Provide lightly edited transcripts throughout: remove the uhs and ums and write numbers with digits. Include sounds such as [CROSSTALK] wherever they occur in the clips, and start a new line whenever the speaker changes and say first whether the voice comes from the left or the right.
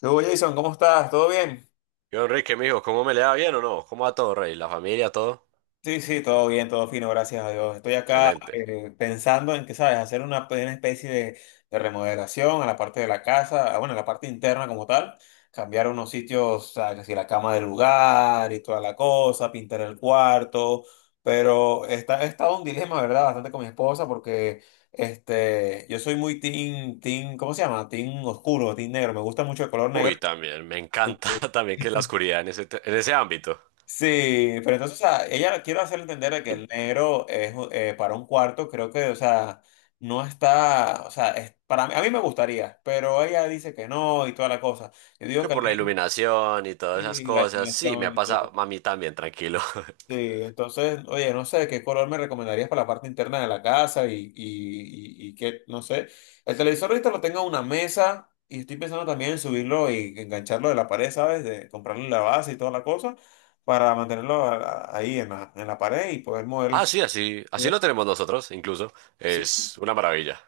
left: ¿Qué hubo, Jason? ¿Cómo estás? ¿Todo bien?
right: Yo, Enrique, mijo, ¿cómo me le va bien o no? ¿Cómo va todo, rey? ¿La familia, todo?
left: Sí, sí, todo bien, todo fino, gracias a Dios. Estoy acá
right: Excelente.
left: pensando en que, ¿sabes? Hacer una especie de remodelación a la parte de la casa, ah, bueno, a la parte interna como tal. Cambiar unos sitios, ¿sabes? Así la cama del lugar y toda la cosa, pintar el cuarto. Pero he estado un dilema, ¿verdad? Bastante con mi esposa porque yo soy muy ¿cómo se llama? Team oscuro, team negro. Me gusta mucho el color negro.
right: Uy, también, me encanta [LAUGHS] también que la
left: [LAUGHS]
right: oscuridad en ese, en ese ámbito.
left: Sí, pero entonces, o sea, ella quiero hacerle entender de que el negro es para un cuarto, creo que, o sea, no está, o sea, es, para mí, a mí me gustaría, pero ella dice que no y toda la cosa. Yo digo
right: Que
left: que el
right: por la
left: negro,
right: iluminación y todas esas
left: sí, la
right: cosas. Sí, me
left: animación
right: ha
left: y todo.
right: pasado a mí también, tranquilo. [LAUGHS]
left: Sí, entonces, oye, no sé qué color me recomendarías para la parte interna de la casa y qué, no sé. El televisor ahorita lo tengo en una mesa y estoy pensando también en subirlo y engancharlo de la pared, ¿sabes? De comprarle la base y toda la cosa para mantenerlo ahí en en la pared y poder mover las...
right: Ah, sí, así, así lo tenemos nosotros, incluso.
left: Sí,
right: Es una maravilla.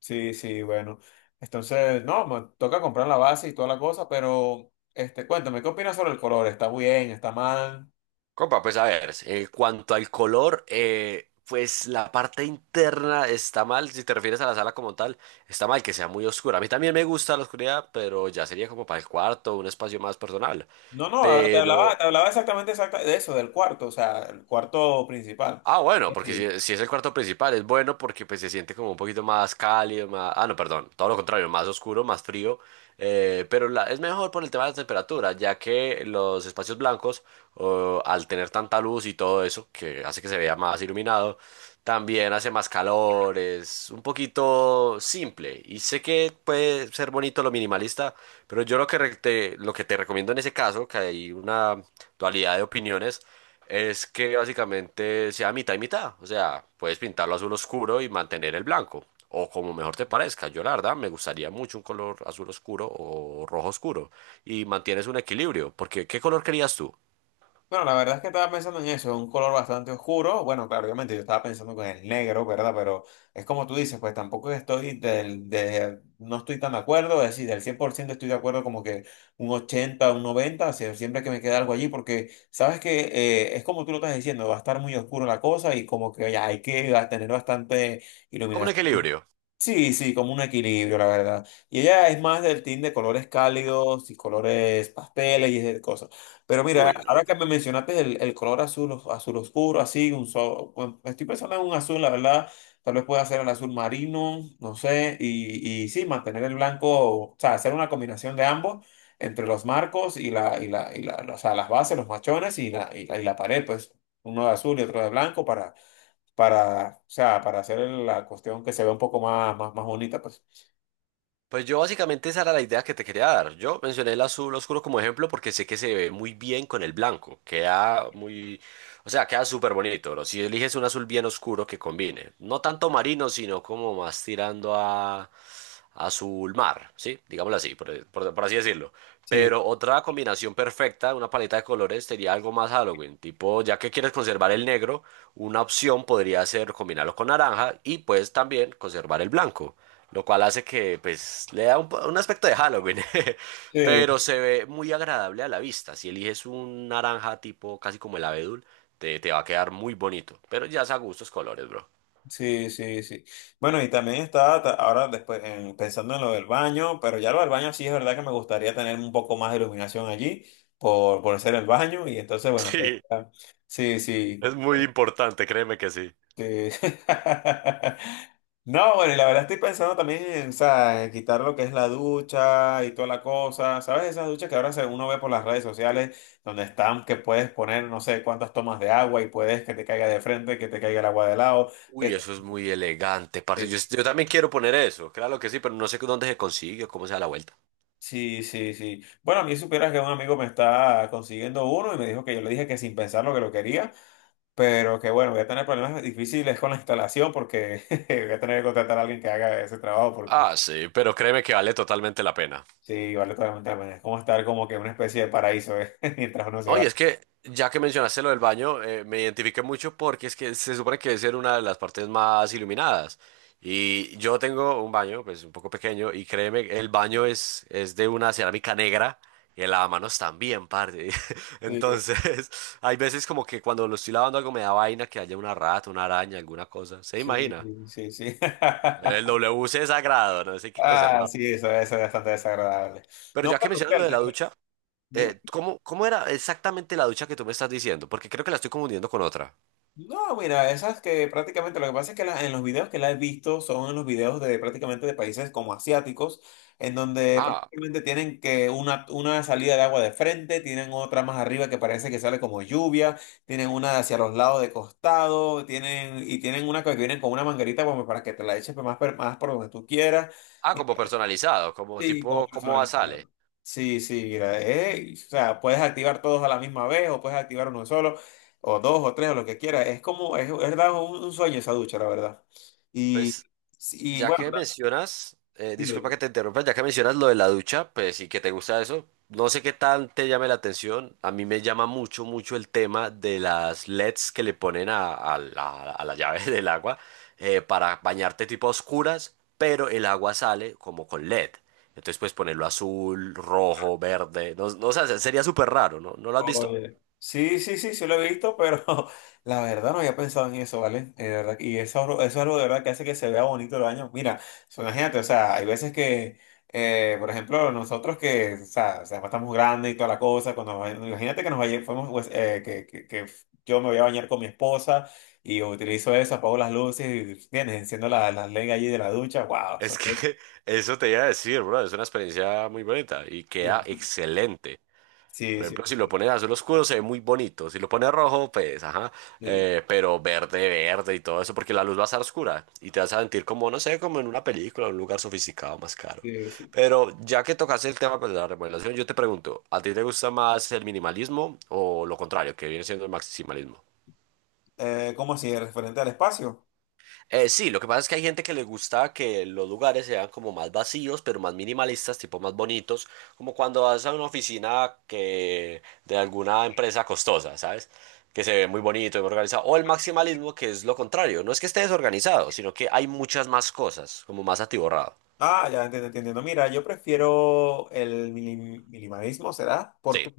left: sí, sí, bueno. Entonces, no, me toca comprar la base y toda la cosa, pero, cuéntame, ¿qué opinas sobre el color? ¿Está bien? ¿Está mal?
right: Compa, pues a ver, en cuanto al color, pues la parte interna está mal, si te refieres a la sala como tal, está mal que sea muy oscura. A mí también me gusta la oscuridad, pero ya sería como para el cuarto, un espacio más personal.
left: No, no, ahora
right: Pero,
left: te hablaba exactamente de eso, del cuarto, o sea, el cuarto principal.
right: Ah, bueno,
left: Es
right: porque si, si es el cuarto principal, es bueno porque pues se siente como un poquito más cálido, más... Ah, no, perdón, todo lo contrario, más oscuro, más frío, pero es mejor por el tema de la temperatura, ya que los espacios blancos, o, al tener tanta luz y todo eso, que hace que se vea más iluminado, también hace más calor, es un poquito simple. Y sé que puede ser bonito lo minimalista, pero yo lo que lo que te recomiendo en ese caso, que hay una dualidad de opiniones, es que básicamente sea mitad y mitad. O sea, puedes pintarlo azul oscuro y mantener el blanco. O como mejor te parezca. Yo la verdad me gustaría mucho un color azul oscuro o rojo oscuro. Y mantienes un equilibrio. Porque ¿qué color querías tú?
left: Bueno, la verdad es que estaba pensando en eso, un color bastante oscuro. Bueno, claro, obviamente yo estaba pensando con el negro, ¿verdad? Pero es como tú dices, pues tampoco estoy no estoy tan de acuerdo, es decir, del 100% estoy de acuerdo como que un 80, un 90. O sea, siempre que me queda algo allí, porque sabes que es como tú lo estás diciendo, va a estar muy oscuro la cosa y como que ya hay que tener bastante...
right: Como un
left: iluminación.
right: equilibrio.
left: Sí, sí, como un equilibrio, la verdad. Y ella es más del team de colores cálidos y colores pasteles y esas cosas. Pero mira,
right: Uy, no.
left: ahora que me mencionaste el color azul, azul oscuro, así, bueno, estoy pensando en un azul, la verdad. Tal vez pueda ser el azul marino, no sé. Y sí, mantener el blanco, o sea, hacer una combinación de ambos entre los marcos y o sea, las bases, los machones y la pared, pues uno de azul y otro de blanco para, o sea, para hacer la cuestión que se vea un poco más bonita, pues.
right: Pues yo básicamente esa era la idea que te quería dar. Yo mencioné el azul oscuro como ejemplo porque sé que se ve muy bien con el blanco. Queda muy, o sea, queda súper bonito, bro. Si eliges un azul bien oscuro que combine. No tanto marino, sino como más tirando a azul mar, ¿sí? Digámoslo así, por así decirlo.
left: Sí,
right: Pero otra combinación perfecta, una paleta de colores, sería algo más Halloween. Tipo, ya que quieres conservar el negro, una opción podría ser combinarlo con naranja y pues también conservar el blanco. Lo cual hace que, pues, le da un, un aspecto de Halloween, [LAUGHS]
left: sí,
right: pero se ve muy agradable a la vista. Si eliges un naranja tipo casi como el abedul, te va a quedar muy bonito. Pero ya es a gustos colores, bro. [LAUGHS]
left: sí, sí, sí. Bueno, y también estaba ta- ahora después en- pensando en lo del baño, pero ya lo del baño sí es verdad que me gustaría tener un poco más de iluminación allí por ser el baño y entonces, bueno,
right: Sí,
left: sí, sí.
right: es muy importante, créeme que sí.
left: Sí. [LAUGHS] No, bueno, y la verdad estoy pensando también en, o sea, en quitar lo que es la ducha y toda la cosa. ¿Sabes? Esas duchas uno ve por las redes sociales, donde están, que puedes poner no sé cuántas tomas de agua y puedes que te caiga de frente, que te caiga el agua de lado.
right: Uy,
left: Que
right: eso es muy elegante, parce.
left: te-
right: Yo también quiero poner eso, claro que sí, pero no sé dónde se consigue o cómo se da la vuelta.
left: Sí, sí, sí. Bueno, a mí supieras que un amigo me está consiguiendo uno y me dijo que yo le dije que sin pensarlo que lo quería, pero que bueno, voy a tener problemas difíciles con la instalación porque [LAUGHS] voy a tener que contratar a alguien que haga ese trabajo.
right: Ah, sí, pero créeme que vale totalmente la pena.
left: Sí, vale totalmente la pena. Es como estar como que en una especie de paraíso, ¿eh? [LAUGHS] Mientras uno se
right: No,
left: va.
right: y es que ya que mencionaste lo del baño, me identifiqué mucho porque es que se supone que debe ser una de las partes más iluminadas. Y yo tengo un baño, pues un poco pequeño, y créeme, el baño es de una cerámica negra y el lavamanos también, parte. [LAUGHS]
left: Sí,
right: Entonces, hay veces como que cuando lo estoy lavando algo me da vaina que haya una rata, una araña, alguna cosa. ¿Se
left: sí,
right: imagina?
left: sí, sí.
right: El
left: [LAUGHS]
right: WC es sagrado, no sé qué
left: Ah,
right: conservar.
left: sí, eso es bastante desagradable.
right: Pero
left: No,
right: ya que
left: pero
right: mencionas lo
left: Fer,
right: de la ducha,
left: dime.
right: ¿cómo, cómo era exactamente la ducha que tú me estás diciendo? Porque creo que la estoy confundiendo con otra.
left: No, mira, esas que prácticamente lo que pasa es que en los videos que la he visto son en los videos de prácticamente de países como asiáticos, en donde
right: Ah,
left: prácticamente tienen que una salida de agua de frente, tienen otra más arriba que parece que sale como lluvia, tienen una hacia los lados de costado, y tienen una que vienen con una manguerita como para que te la eches más por donde tú quieras.
right: ah, como personalizado, como
left: Sí, como
right: tipo, ¿cómo sale?
left: personalizado. Sí, sí, mira, o sea, puedes activar todos a la misma vez o puedes activar uno solo o dos o tres o lo que quieras. Es verdad, un sueño esa ducha, la verdad. Y,
right: Pues
left: y
right: ya
left: bueno,
right: que mencionas, disculpa que te interrumpa, ya que mencionas lo de la ducha, pues sí que te gusta eso, no sé qué tal te llame la atención, a mí me llama mucho, mucho el tema de las LEDs que le ponen a la llave [LAUGHS] del agua para bañarte tipo a oscuras, pero el agua sale como con LED. Entonces puedes ponerlo azul, rojo, verde, no, no, o sea, sería súper raro, ¿no? ¿No lo has visto?
left: oye, sí, sí, sí, sí lo he visto, pero [LAUGHS] la verdad no había pensado en eso, ¿vale? De verdad, y eso es algo de verdad que hace que se vea bonito el baño. Mira, so, imagínate, o sea, hay veces que, por ejemplo, nosotros que, o sea, estamos grandes y toda la cosa, imagínate que nos vaya- fuimos, pues, que yo me voy a bañar con mi esposa y utilizo eso, apago las luces y enciendo las la LED allí de la ducha, wow.
right: Es
left: O
right: que [LAUGHS] eso te iba a decir, bro, es una experiencia muy bonita y queda
left: sí,
right: excelente.
left: sí,
right: Por
left: sí,
right: ejemplo, si lo
left: sí,
right: pones azul oscuro se ve muy bonito, si lo pones rojo, pues, ajá,
left: sí,
right: pero verde, verde y todo eso, porque la luz va a estar oscura y te vas a sentir como, no sé, como en una película, en un lugar sofisticado, más caro.
left: sí. Sí.
right: Pero ya que tocaste el tema pues, de la remodelación, yo te pregunto, ¿a ti te gusta más el minimalismo o lo contrario, que viene siendo el maximalismo?
left: ¿Cómo así? ¿Referente al espacio?
right: Sí, lo que pasa es que hay gente que le gusta que los lugares sean como más vacíos, pero más minimalistas, tipo más bonitos, como cuando vas a una oficina que de alguna empresa costosa, ¿sabes? Que se ve muy bonito y muy organizado. O el maximalismo, que es lo contrario. No es que esté desorganizado, sino que hay muchas más cosas, como más atiborrado.
left: Ah, ya entiendo, entiendo. Entiendo. Mira, yo prefiero el minimalismo, ¿será?
right: Sí,
left: Porque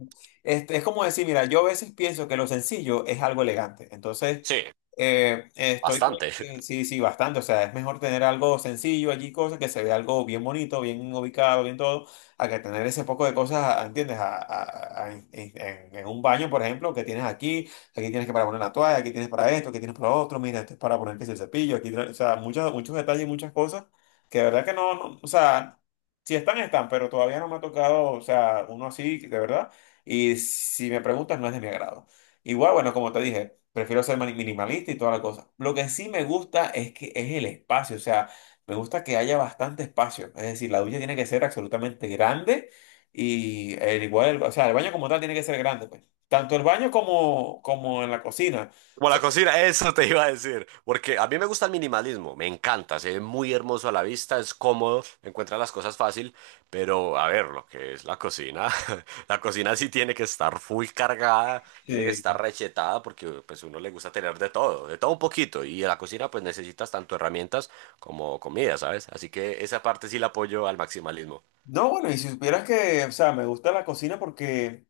left: es como decir, mira, yo a veces pienso que lo sencillo es algo elegante. Entonces,
right: sí,
left: eh, estoy,
right: bastante.
left: sí, sí, bastante. O sea, es mejor tener algo sencillo allí, cosas que se vea algo bien bonito, bien ubicado, bien todo, a que tener ese poco de cosas, ¿entiendes? En un baño, por ejemplo, que tienes aquí, aquí tienes que para poner la toalla, aquí tienes para esto, aquí tienes para lo otro, mira, esto es para poner que si el cepillo, aquí, o sea, muchos detalles, muchas cosas que de verdad que no, no, o sea, si están, están, pero todavía no me ha tocado, o sea, uno así, de verdad. Y si me preguntas, no es de mi agrado. Igual, bueno, como te dije. Prefiero ser minimalista y toda la cosa. Lo que sí me gusta es que es el espacio, o sea, me gusta que haya bastante espacio. Es decir, la ducha tiene que ser absolutamente grande y el igual, o sea, el baño como tal tiene que ser grande, pues. Tanto el baño como, como en la cocina. O
right: Como
left: sea,
right: la cocina, eso te iba a decir. Porque a mí me gusta el minimalismo, me encanta, se ve muy hermoso a la vista, es cómodo, encuentra las cosas fácil, pero a ver, lo que es la cocina, [LAUGHS] la cocina sí tiene que estar full cargada, tiene que estar
left: eh,
right: rechetada, porque pues uno le gusta tener de todo un poquito, y en la cocina pues necesitas tanto herramientas como comida, ¿sabes? Así que esa parte sí la apoyo al maximalismo.
left: no, bueno, y si supieras que, o sea, me gusta la cocina porque,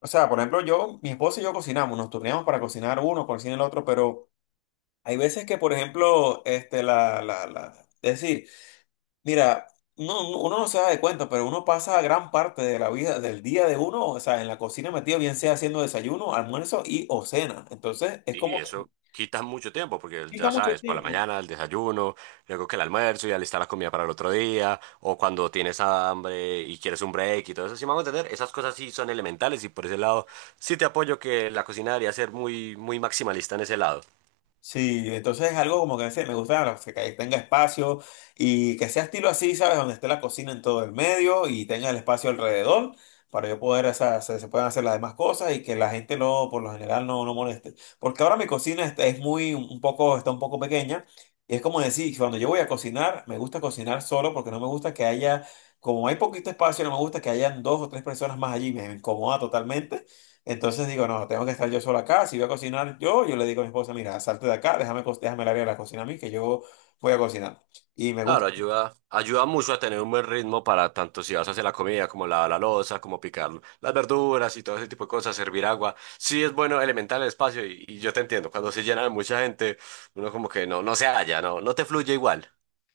left: o sea, por ejemplo, yo, mi esposa y yo cocinamos, nos turneamos para cocinar uno, cocina el otro, pero hay veces que, por ejemplo, este, la, es decir, Mira, no, no- uno no se da de cuenta, pero uno pasa gran parte de la vida, del día de uno, o sea, en la cocina metido, bien sea haciendo desayuno, almuerzo y o cena. Entonces, es
right: Y
left: como que
right: eso quita mucho tiempo, porque
left: quita
right: ya
left: mucho
right: sabes, por la
left: tiempo.
right: mañana el desayuno, luego que el almuerzo y alistar la comida para el otro día, o cuando tienes hambre y quieres un break y todo eso, sí vamos a entender, esas cosas sí son elementales y por ese lado sí te apoyo que la cocina debería ser muy, muy maximalista en ese lado.
left: Sí, entonces es algo como que decía, me gusta que ahí tenga espacio y que sea estilo así, ¿sabes? Donde esté la cocina en todo el medio y tenga el espacio alrededor para yo poder, o sea, se puedan hacer las demás cosas y que la gente no, por lo general, no, no moleste. Porque ahora mi cocina es está un poco pequeña y es como decir, cuando yo voy a cocinar, me gusta cocinar solo porque no me gusta que haya, como hay poquito espacio, no me gusta que hayan dos o tres personas más allí, me incomoda totalmente. Entonces digo, no, tengo que estar yo solo acá. Si voy a cocinar yo, yo le digo a mi esposa, mira, salte de acá, déjame el área de la cocina a mí, que yo voy a cocinar. Y me
right: Claro,
left: gusta.
right: ayuda, ayuda mucho a tener un buen ritmo para tanto si vas a hacer la comida, como lavar la loza, como picar las verduras y todo ese tipo de cosas, servir agua. Sí es bueno elementar el espacio y yo te entiendo, cuando se llena de mucha gente, uno como que no, no se halla, no, no te fluye igual.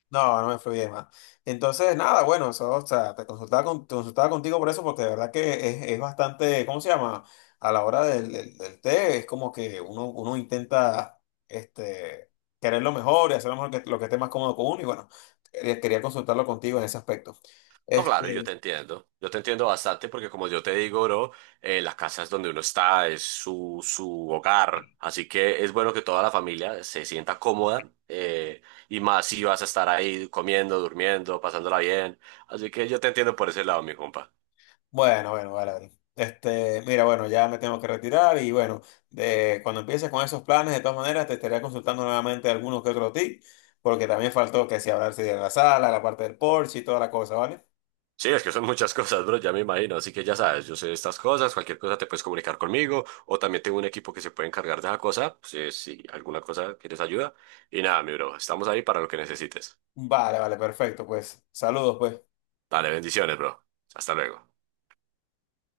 left: No, no me fluye más. Entonces, nada, bueno, eso, o sea, te consultaba contigo por eso, porque de verdad que es bastante, ¿cómo se llama? A la hora del té, es como que uno intenta este, querer lo mejor y hacer lo mejor que, lo que esté más cómodo con uno. Y bueno, quería consultarlo contigo en ese aspecto.
right: No, claro, yo te
left: este
right: entiendo. Yo te entiendo bastante porque como yo te digo, bro, la casa es donde uno está, es su, su hogar. Así que es bueno que toda la familia se sienta cómoda y más si vas a estar ahí comiendo, durmiendo, pasándola bien. Así que yo te entiendo por ese lado, mi compa.
left: Bueno, bueno, vale, vale. Este, mira, bueno, ya me tengo que retirar y bueno, de, cuando empieces con esos planes, de todas maneras, te estaré consultando nuevamente algunos que otros tips, porque también faltó que si hablarse de la sala, la parte del porche y toda la cosa, ¿vale?
right: Sí, es que son muchas cosas, bro, ya me imagino. Así que ya sabes, yo sé de estas cosas, cualquier cosa te puedes comunicar conmigo o también tengo un equipo que se puede encargar de esa cosa. Si, si alguna cosa quieres ayuda. Y nada, mi bro, estamos ahí para lo que necesites.
left: Vale, vale, perfecto, pues saludos, pues.
right: Dale, bendiciones, bro. Hasta luego.